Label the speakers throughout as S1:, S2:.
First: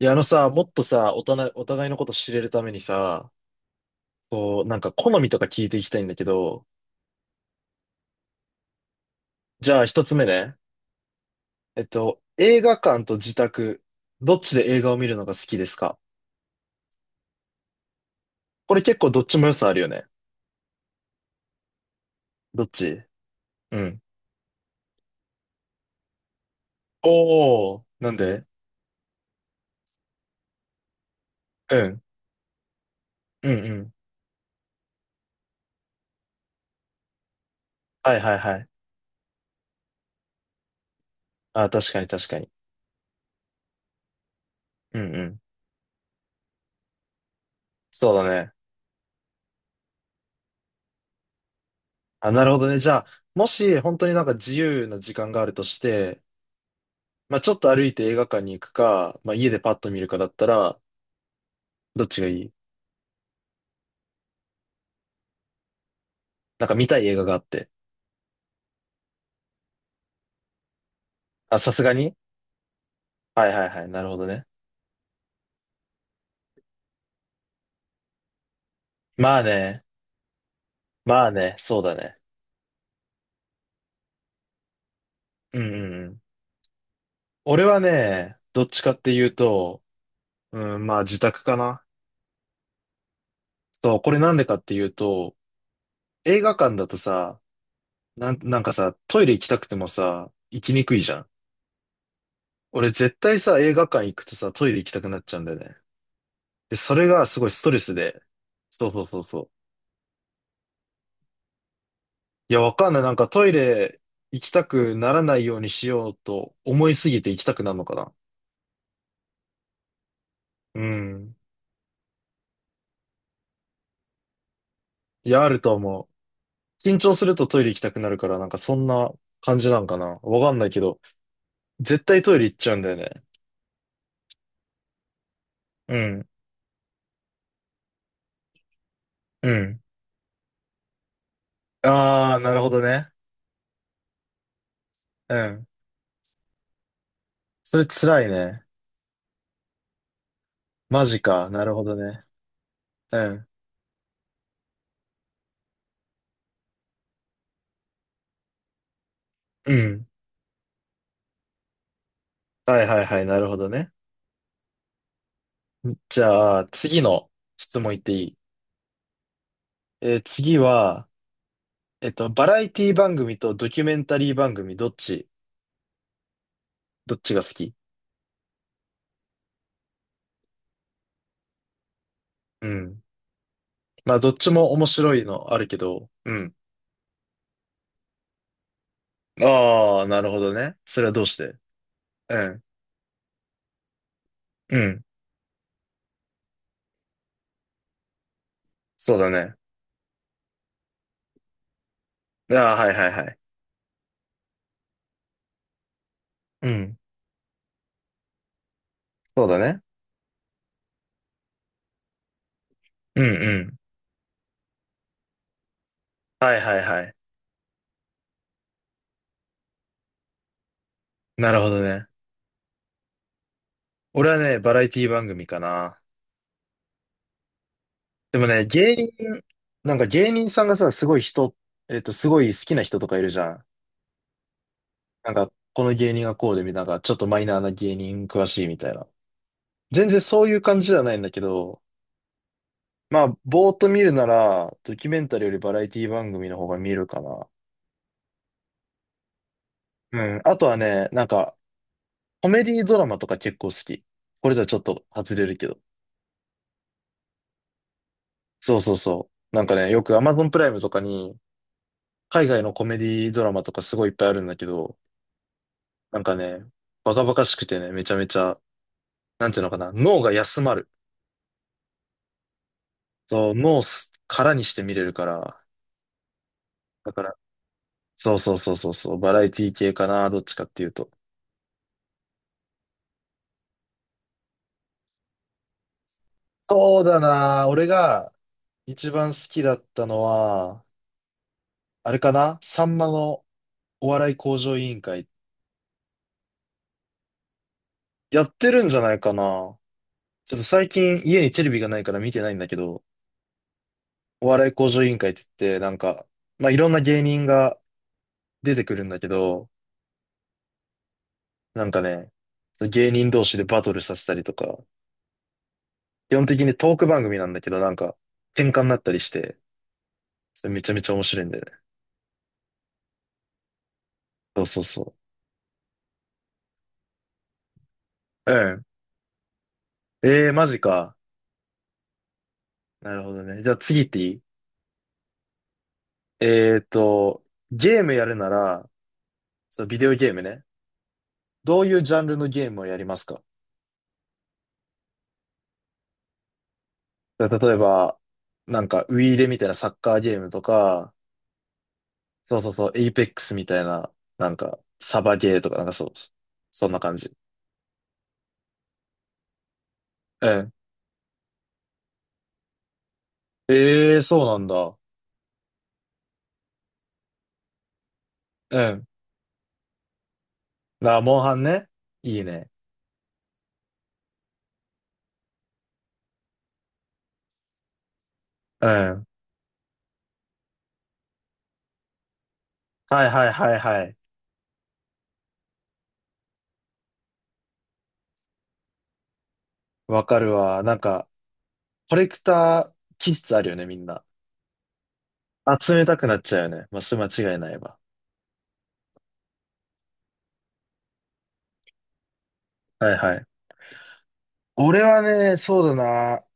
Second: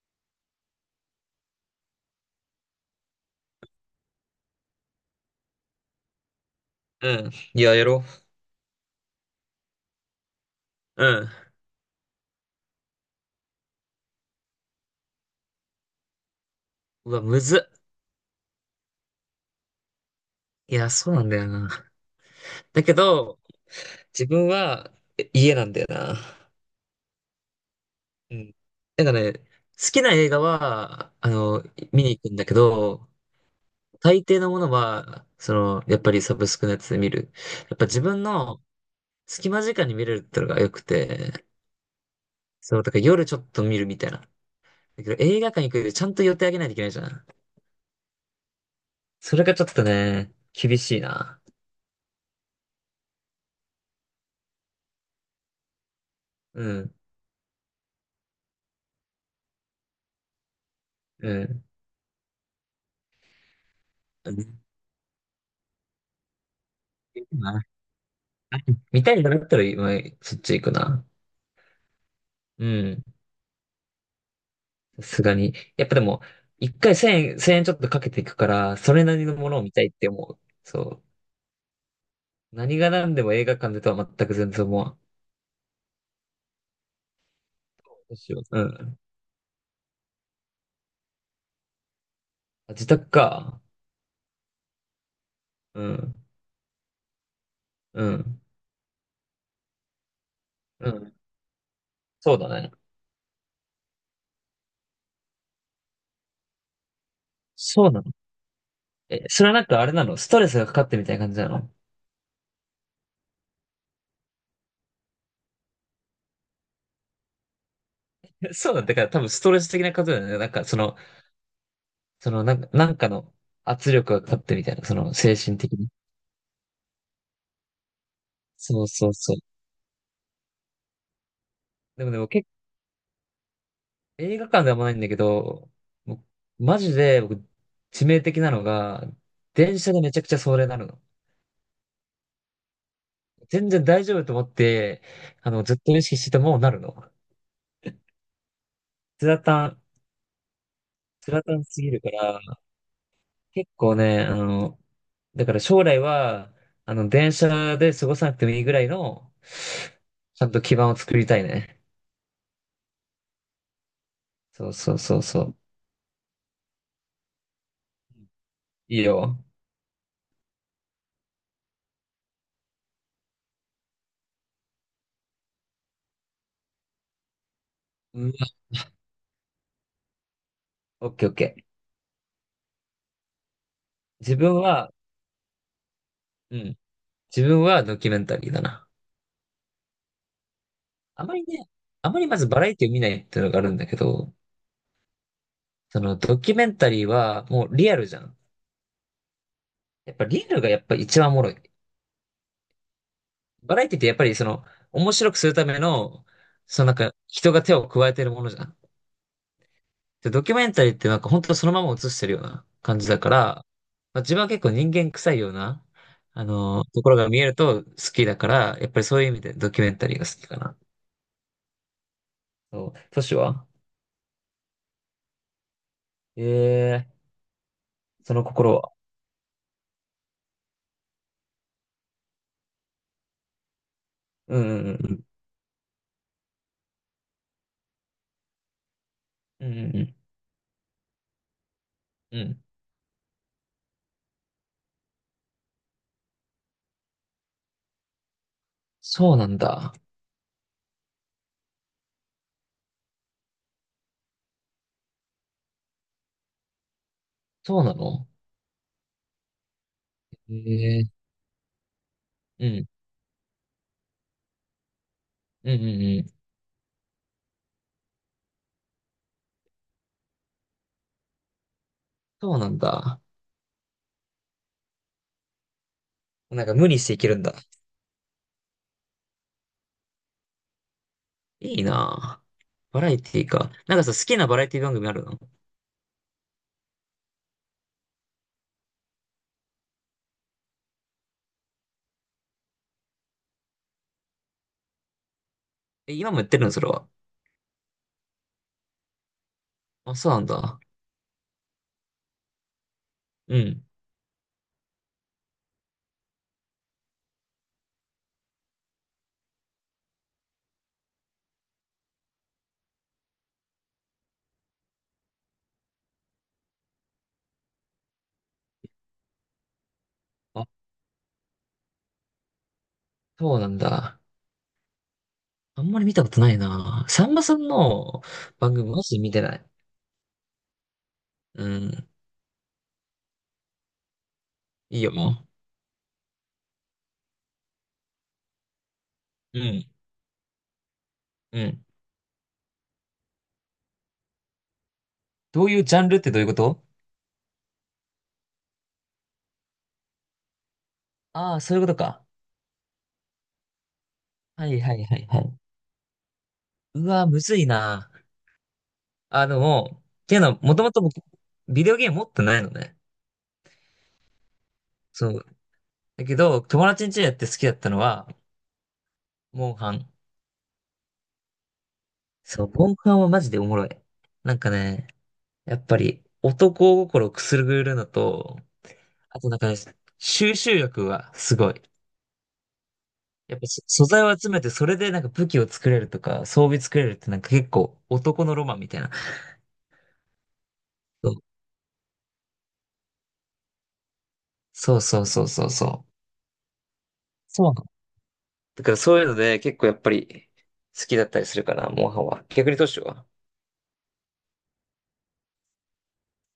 S1: いや、あのさ、もっとさ、お互いのこと知れるためにさ、こう、なんか好みとか聞いていきたいんだけど、
S2: うん。いや、やろ
S1: じゃあ一つ目ね。
S2: う。うん。
S1: 映画館と自宅、どっちで映画を見るのが好きですか？
S2: うわ、むずっ。
S1: これ結構どっちも良さあるよね。
S2: いや、そうなんだよな。
S1: どっ
S2: だけ
S1: ち？
S2: ど、
S1: うん。
S2: 自分は家なんだよな。
S1: おー、なん
S2: う
S1: で？
S2: ん。なんかね、好きな映画は、
S1: うん。
S2: 見に行くんだけど、
S1: うんうん。
S2: 大抵のものは、やっぱりサブスクのやつで見る。やっぱ自
S1: はい
S2: 分
S1: はいは
S2: の
S1: い。
S2: 隙間時間に見れるってのが良くて、
S1: あ、確かに確かに。
S2: そう、だから夜ちょっと見るみたいな。
S1: うん
S2: だけ
S1: う
S2: ど
S1: ん。
S2: 映画館行くよりちゃんと予定あげないといけないじゃん。
S1: そうだね。
S2: それがちょっとね、厳しいな。
S1: あ、なるほどね。じゃあ、もし本当になんか自由な時間があるとして、
S2: うん、
S1: まあちょっと歩いて映画館に行くか、まあ家でパッと見るかだったら、
S2: うん。
S1: どっちがいい？
S2: うん。
S1: なんか見たい映画があって。
S2: 見たいんだったら、まあそっち行くな。
S1: あ、さすがに。
S2: うん。
S1: はいはいはい。なるほどね。
S2: さすがに。やっぱでも、一回千円、千円ちょっとかけていくから、それなりの
S1: まあ
S2: ものを見た
S1: ね。
S2: いって思う。そ
S1: まあね。そうだね。
S2: う。何が何でも映画館でとは全く全然思わん。
S1: うんうんうん。俺は
S2: どうし
S1: ね、
S2: よう。
S1: ど
S2: う
S1: っちかっ
S2: ん。
S1: ていうと、うん、まあ自宅かな。
S2: あ、自宅か。
S1: そう、これなんでかっていうと、
S2: うん。
S1: 映画館だとさ、
S2: う
S1: なん、
S2: ん。
S1: なんかさ、トイレ行きたくてもさ、行きに
S2: う
S1: くいじ
S2: ん。
S1: ゃん。
S2: そうだね。
S1: 俺絶対さ、映画館行くとさ、トイレ行きたくなっちゃうんだよね。で、それがすごいストレ
S2: そう
S1: ス
S2: なの。
S1: で。そうそうそ
S2: え、
S1: うそ
S2: それ
S1: う。
S2: はなんかあれなの？ストレスがかかってみたいな感じなの？
S1: いや、わかんない。なんかトイレ行きたくならないようにしようと思いすぎて行きたくなるのかな。
S2: そうなんだから、多分ストレス的なことだよね。なんかそ
S1: う
S2: の、
S1: ん。
S2: そのなんか、なんかの圧力がかかってみたいな。その
S1: い
S2: 精
S1: や、あ
S2: 神
S1: る
S2: 的
S1: と
S2: に。
S1: 思う。緊張するとトイレ行きたくなるから、なんかそ
S2: そ
S1: ん
S2: うそ
S1: な
S2: うそう。
S1: 感じなんかな。わかんないけど、絶
S2: でもで
S1: 対
S2: も
S1: トイレ行っちゃうんだよね。
S2: 映画館ではあんまないんだけど、
S1: う
S2: も
S1: ん。
S2: うマジで僕、致命的なのが、
S1: う
S2: 電
S1: ん。
S2: 車でめちゃくちゃそれなるの。
S1: ああ、なるほどね。
S2: 全然大丈夫と思って、
S1: うん。
S2: ずっと意識しててもなるの。
S1: それ辛いね。
S2: つらたん、
S1: マジ
S2: つら
S1: か。
S2: た
S1: な
S2: ん
S1: る
S2: す
S1: ほ
S2: ぎ
S1: ど
S2: るか
S1: ね。
S2: ら、
S1: うん。
S2: 結構ね、だから将来は、電車で過ごさなくてもいいぐらいの、
S1: うん。
S2: ちゃんと基盤を作りたいね。
S1: はいはいはい。なるほどね。
S2: そうそうそうそう。
S1: じゃあ、次の質問いっていい？
S2: いいよ。
S1: 次は、バラエティ番組とドキュメンタリー番組、どっちが好き？
S2: うん、オッケーオッケー。
S1: うん。まあ、どっ
S2: 自
S1: ち
S2: 分
S1: も面
S2: は、
S1: 白いのあるけど、うん。
S2: うん、自分はドキュメンタリーだな。
S1: ああ、なるほどね。それはど
S2: あ
S1: う
S2: ま
S1: し
S2: り
S1: て？
S2: ね、あまりま
S1: う
S2: ずバ
S1: ん。
S2: ラエティを見ないっていうのがあるんだけど、
S1: うん。
S2: そのドキュメンタリーはもうリアルじゃん。
S1: そうだね。
S2: やっぱリアルがやっぱ一番おもろい。
S1: ああ、はいはいはい。
S2: バラエティってやっぱりその面白くするための、
S1: う
S2: そのなん
S1: ん。
S2: か人が手を加えてるものじゃん。
S1: そうだね。
S2: で、ドキュメンタリーってなんか本当そのまま映してるような感じだ
S1: うん
S2: から、
S1: うん。
S2: まあ、自分は結構人間臭いような、あ
S1: はいはい
S2: の
S1: は
S2: とこ
S1: い。
S2: ろが見えると好きだから、やっぱりそういう意味でドキュメンタリーが好きかな。
S1: なるほどね。
S2: そう、都市は。
S1: 俺はね、バラエティ番組かな。
S2: ええー、そ
S1: で
S2: の
S1: もね、
S2: 心は？
S1: 芸人、なんか芸人さんがさ、すごい人、すごい好きな人とかいるじゃん。
S2: うんうんうん。
S1: なんか、この芸人がこうで、みたいななんか、ちょっとマイナーな芸人詳しいみたいな。
S2: うんうんう
S1: 全
S2: ん。
S1: 然そういう感じじゃないんだけど、
S2: うん。
S1: まあ、ぼーっと見るなら、ドキュメンタリーよりバラエティ番組の方が見るかな。
S2: そうなんだ。
S1: うん。あとはね、なんか、コメディドラマとか結構好き。これじゃちょっと外れるけど。
S2: そうなの？
S1: そうそうそう。なんかね、よく Amazon プライムとか
S2: ええ、
S1: に、海外
S2: う
S1: のコ
S2: ん。
S1: メディドラマとかすごいいっぱいあるんだけど、
S2: うんうん
S1: な
S2: う
S1: んか
S2: ん。
S1: ね、バカバカしくてね、めちゃめちゃ、なんていうのかな、脳が休まる。
S2: そうなんだ。
S1: そう、脳を空にして見れるから、
S2: なんか無理し
S1: だ
S2: てい
S1: か
S2: け
S1: ら、
S2: るんだ。
S1: そうそうそうそうそう、バラエティ系かな、どっちかっていうと。
S2: いいなぁ。バラエティか。なんかさ、好きなバラエティ番組あるの？
S1: そうだな。俺が一番好きだったのは、あれかな、さんまのお笑い向上委員会。
S2: え、今もやってるのそれは？
S1: やってるんじゃないかな。ち
S2: あ、そうなん
S1: ょっと
S2: だ。
S1: 最近家にテレビがないから見てないんだけど、
S2: うん。
S1: お笑い向上委員会って言って、なんか、まあ、いろんな芸人が出てくるんだけど、なんかね、芸人同士でバトルさせたりとか、基本的にトーク番組なんだけど、なんか、喧嘩になったりして、
S2: あ、
S1: それめちゃめちゃ面白いんだよね。
S2: そうなんだ。
S1: そうそうそ
S2: あんまり見たことないなぁ。さんまさんの
S1: う。う
S2: 番
S1: ん。
S2: 組マジで見てない。
S1: ええー、マジか。
S2: うん。
S1: なるほどね。じゃあ次行っていい？
S2: いいよ、も
S1: えーっと、ゲームやるなら、
S2: う。う
S1: そう、
S2: ん。
S1: ビデオゲームね。
S2: う
S1: ど
S2: ん。
S1: ういうジャンルのゲームをやりますか？
S2: どういうジャンルってどういうこと？
S1: だから例えば、なんか、ウイイレみたいなサッカーゲームとか、
S2: ああー、そういうことか。
S1: そうそうそう、エイペックスみたいな、なん
S2: は
S1: か、
S2: いはいは
S1: サ
S2: い
S1: バ
S2: はい。
S1: ゲーとか、なんかそう、そんな
S2: う
S1: 感
S2: わ、
S1: じ。
S2: むずいなぁ。もう、っていう
S1: う
S2: のは、
S1: ん。
S2: もともと僕、ビデオゲーム持ってないのね。
S1: えー、そうなんだ。
S2: そう。だけど、友達ん家でやって好きだったのは、
S1: うん。
S2: モンハン。
S1: モンハンね。いい
S2: そ
S1: ね。
S2: う、モンハンはマジでおもろい。なんかね、やっぱり、男心をくすぐるのと、
S1: うん。
S2: あとなんかね、収集力はすごい。
S1: はいはい
S2: やっぱ
S1: はいは
S2: 素
S1: い。
S2: 材を集めて、それでなんか武器を作れるとか、装備作れるってなんか結構男のロマンみたいな。
S1: わかるわ。なんか、コレクター気質あるよね、みんな。
S2: そうそうそうそうそう
S1: 集め
S2: そう。
S1: たくなっちゃうよね。まあ、それ間違い
S2: そう
S1: な
S2: な
S1: い
S2: の？
S1: わ。
S2: だからそういうので結構やっぱり好きだったりするかな、モンハンは。逆にどうしよ
S1: はい
S2: う。
S1: はい。俺はね、そうだな。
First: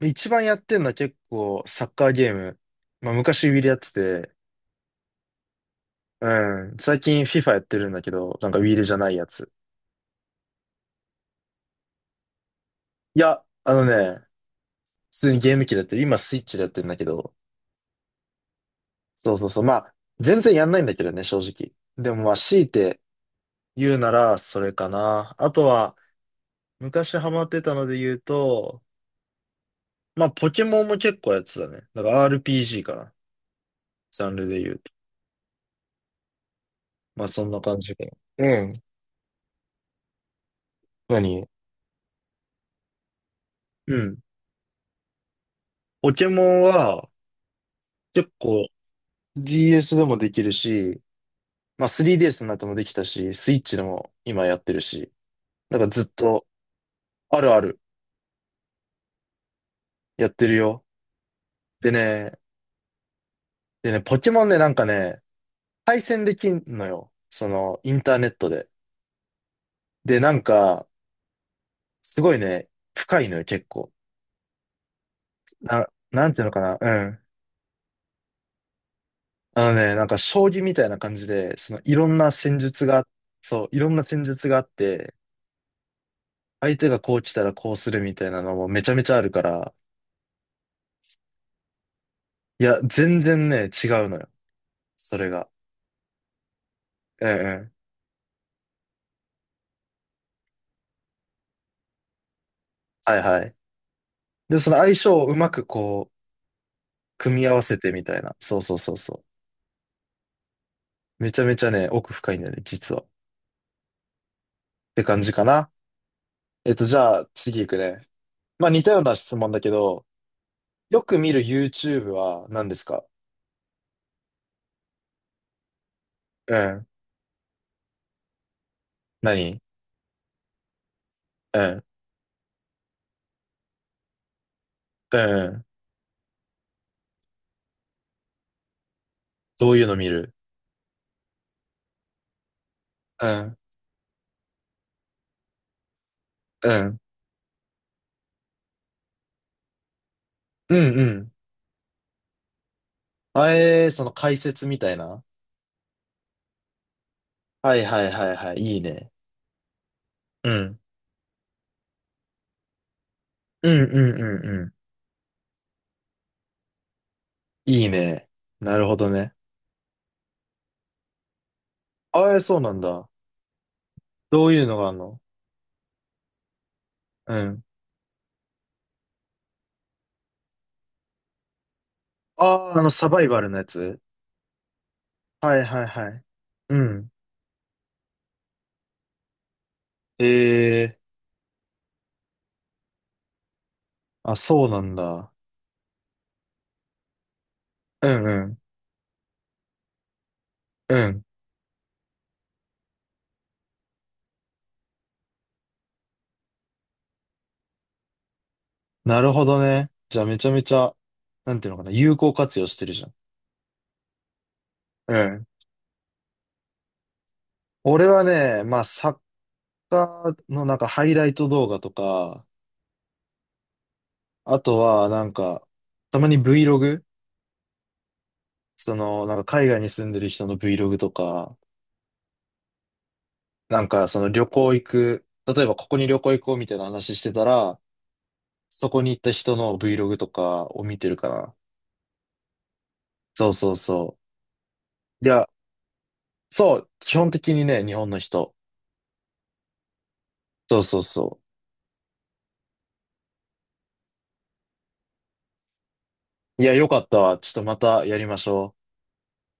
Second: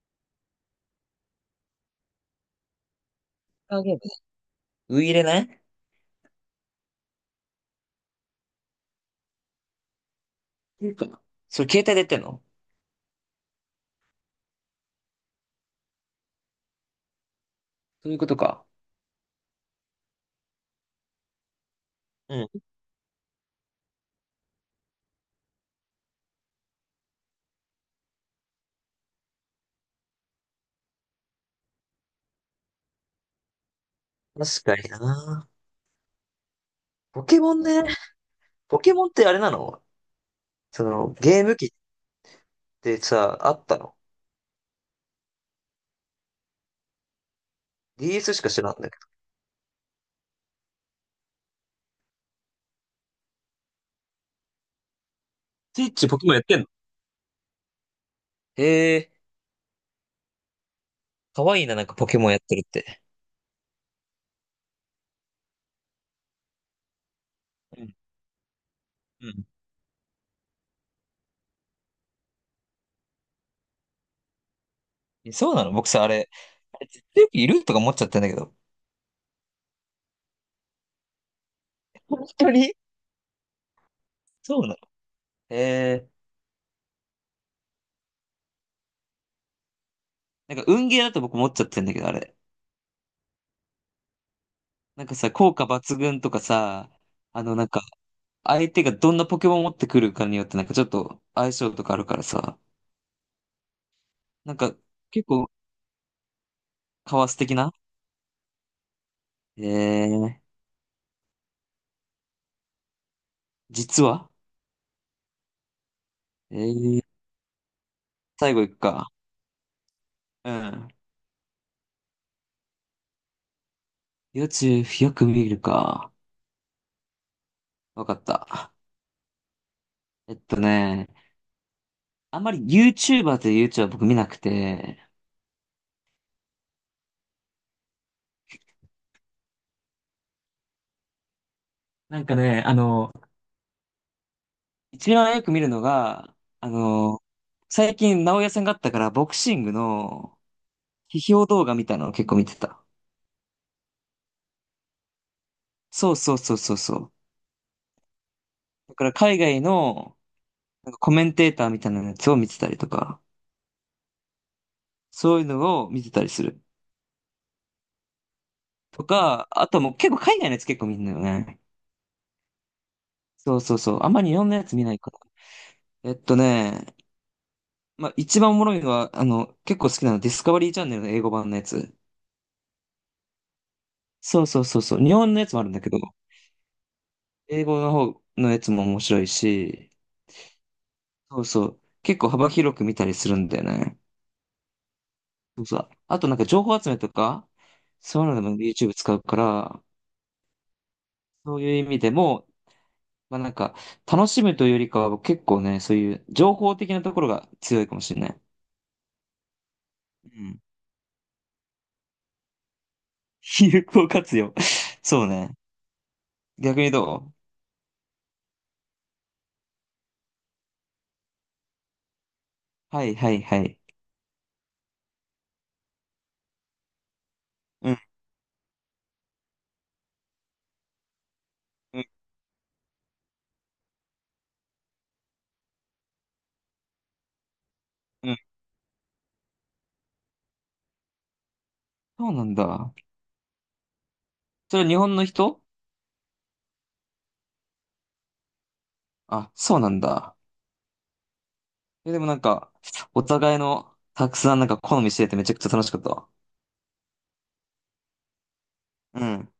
S1: 一番やってんのは結構サッカーゲーム。まあ昔ウィールやっ
S2: カー
S1: て
S2: ゲー
S1: て、
S2: ム。ウイイレね。
S1: うん。最近 FIFA やってるんだけど、なんかウィールじゃないやつ。
S2: いいか。それ携帯でやってんの？
S1: いや、あのね、普通にゲーム機でやってる。今スイッチでやってるんだけど。
S2: そういうことか。
S1: そうそうそう。まあ、全然やんないんだけどね、正直。でもま
S2: う
S1: あ、強
S2: ん。
S1: いて言うならそれかな。あとは、昔ハマってたので言うと、まあ、ポケモンも結構やってたね。だから RPG かな。ジャンルで
S2: 確
S1: 言
S2: か
S1: う
S2: に
S1: と。
S2: な。
S1: ま
S2: ポ
S1: あ、
S2: ケ
S1: そん
S2: モ
S1: な
S2: ン
S1: 感
S2: ね。
S1: じで。うん。
S2: ポケモンってあれなの？ゲー
S1: 何？
S2: ム機ってさ、あった
S1: う
S2: の
S1: ん。ポケモンは結
S2: ?DS しか知
S1: 構
S2: らんだけど。
S1: DS でもできるし、まあ 3DS になってもできたし、スイッチでも今やってるし、なん
S2: スイ
S1: か
S2: ッ
S1: ずっ
S2: チポケモンやっ
S1: と
S2: てんの？
S1: あるある
S2: へえ、
S1: やってるよ。
S2: かわいいな、なん
S1: で
S2: かポケモン
S1: ね、
S2: やってるって。
S1: ポケモンね、なんかね、対戦できんのよ。その
S2: う
S1: イ
S2: ん。
S1: ンターネットで。
S2: うん。
S1: で、なんか、すごいね、深いのよ、結構。
S2: そうなの？
S1: な、
S2: 僕さ、あ
S1: な
S2: れ、
S1: んていうのかな、
S2: あれ
S1: う
S2: 絶
S1: ん。
S2: 対いるとか思っちゃってんだけど。
S1: あのね、なんか将棋みたいな感じで、そのいろん
S2: 本
S1: な
S2: 当
S1: 戦
S2: に？
S1: 術が、そう、いろんな戦術が
S2: そ
S1: あ
S2: う
S1: っ
S2: なの？
S1: て、
S2: へえ、
S1: 相手がこう来たらこうするみたいなのもめちゃめちゃあるから、
S2: なんか運ゲーだと僕思っちゃってんだけど、あれ。
S1: いや、全然ね、違うのよ。
S2: なんか
S1: それ
S2: さ、
S1: が。
S2: 効果抜群とかさ、
S1: うんう
S2: なん
S1: ん。
S2: か、相手がどんなポケモンを持ってくるかによってなんかちょっと相性とかあるからさ、
S1: はいはい。
S2: なん
S1: で、そ
S2: か
S1: の相性を
S2: 結
S1: うま
S2: 構
S1: くこう、
S2: カワ
S1: 組
S2: ス
S1: み合
S2: 的
S1: わ
S2: な。
S1: せてみたいな。そうそうそうそ
S2: えー、
S1: う。めちゃめちゃね、奥深いんだよね、実は。っ
S2: 実は。
S1: て感じかな。
S2: え
S1: じ
S2: ー、
S1: ゃあ、次行くね。
S2: 最後
S1: ま
S2: い
S1: あ、
S2: く
S1: 似たよう
S2: か。
S1: な質問だけど、
S2: うん。
S1: よく見る YouTube は何ですか？
S2: YouTube よく見るか。
S1: うん。
S2: わかった。
S1: 何？
S2: えっとね、
S1: うん。
S2: あんまり YouTuber という YouTuber は僕見なくて、
S1: うん。どういうの見る？
S2: なんかね、
S1: うん。
S2: 一番よく見るのが、あ
S1: うん。
S2: の、最近直哉さんがあったからボクシングの
S1: うんうん。
S2: 批評動画みたいなのを結構見てた。
S1: その解説みたいな。
S2: そうそうそうそうそう。
S1: はいはいはいはい。いい
S2: だか
S1: ね。
S2: ら海外の、
S1: うん。
S2: なんかコメンテーターみたいなやつを見てたりとか、
S1: うんうんうんう
S2: そういうのを見てたりする。
S1: ん。いいね。なるほ
S2: と
S1: どね。
S2: か、あともう結構海外のやつ結構見るんよね。
S1: ああ、そうなんだ。
S2: そうそうそう。あんまり日
S1: ど
S2: 本
S1: う
S2: の
S1: い
S2: や
S1: うの
S2: つ見
S1: があ
S2: な
S1: る
S2: いか
S1: の？
S2: ら。
S1: うん。
S2: まあ一番おもろいのは、結構好きなのディスカバリーチャンネルの英語版のやつ。
S1: ああ、サバイバルのやつ？
S2: そうそうそうそう。日本のやつ
S1: は
S2: もあ
S1: い
S2: るんだ
S1: はい
S2: けど、
S1: はい。うん。
S2: 英語の方のやつも面白いし、
S1: ええ
S2: そうそう。結構幅広く見たりするんだよね。
S1: あ、そうなんだ。
S2: そうそう。あとなんか情報集めとか、
S1: う
S2: そ
S1: ん
S2: ういうの
S1: う
S2: でも
S1: ん。
S2: YouTube 使うから、
S1: うん。
S2: そういう意味でも、まあなんか、楽しむというよりかは結構ね、そういう情報的なところが強いかもしれない。
S1: なるほどね。じゃあ
S2: う
S1: めちゃ
S2: ん。
S1: めちゃ、なんていうのかな、有効活用してるじゃん。
S2: 有効活用。
S1: う
S2: そう
S1: ん。
S2: ね。逆にど
S1: 俺はね、まあ、サッカーのなんかハイライト動画とか、
S2: う？はいはいはい。
S1: あとはなんか、たまに Vlog？
S2: うん
S1: その、なんか海外に住んでる人の Vlog とか、
S2: うん
S1: なんかその旅行行く、例えばここに旅行行こうみたいな話してたら、
S2: うん。
S1: そこに行った人の Vlog とかを見てるかな。
S2: そうなんだ。
S1: そうそうそ
S2: それは日本
S1: う。
S2: の
S1: いや、
S2: 人？
S1: そう、基本的にね、日本の人。
S2: あ、そうなんだ。
S1: そうそうそ
S2: え、でもなんか、お互いのたくさんなんか好みしててめちゃくちゃ楽しかったわ。
S1: う。いや、よかったわ。ちょっとまたやりましょう。
S2: うん。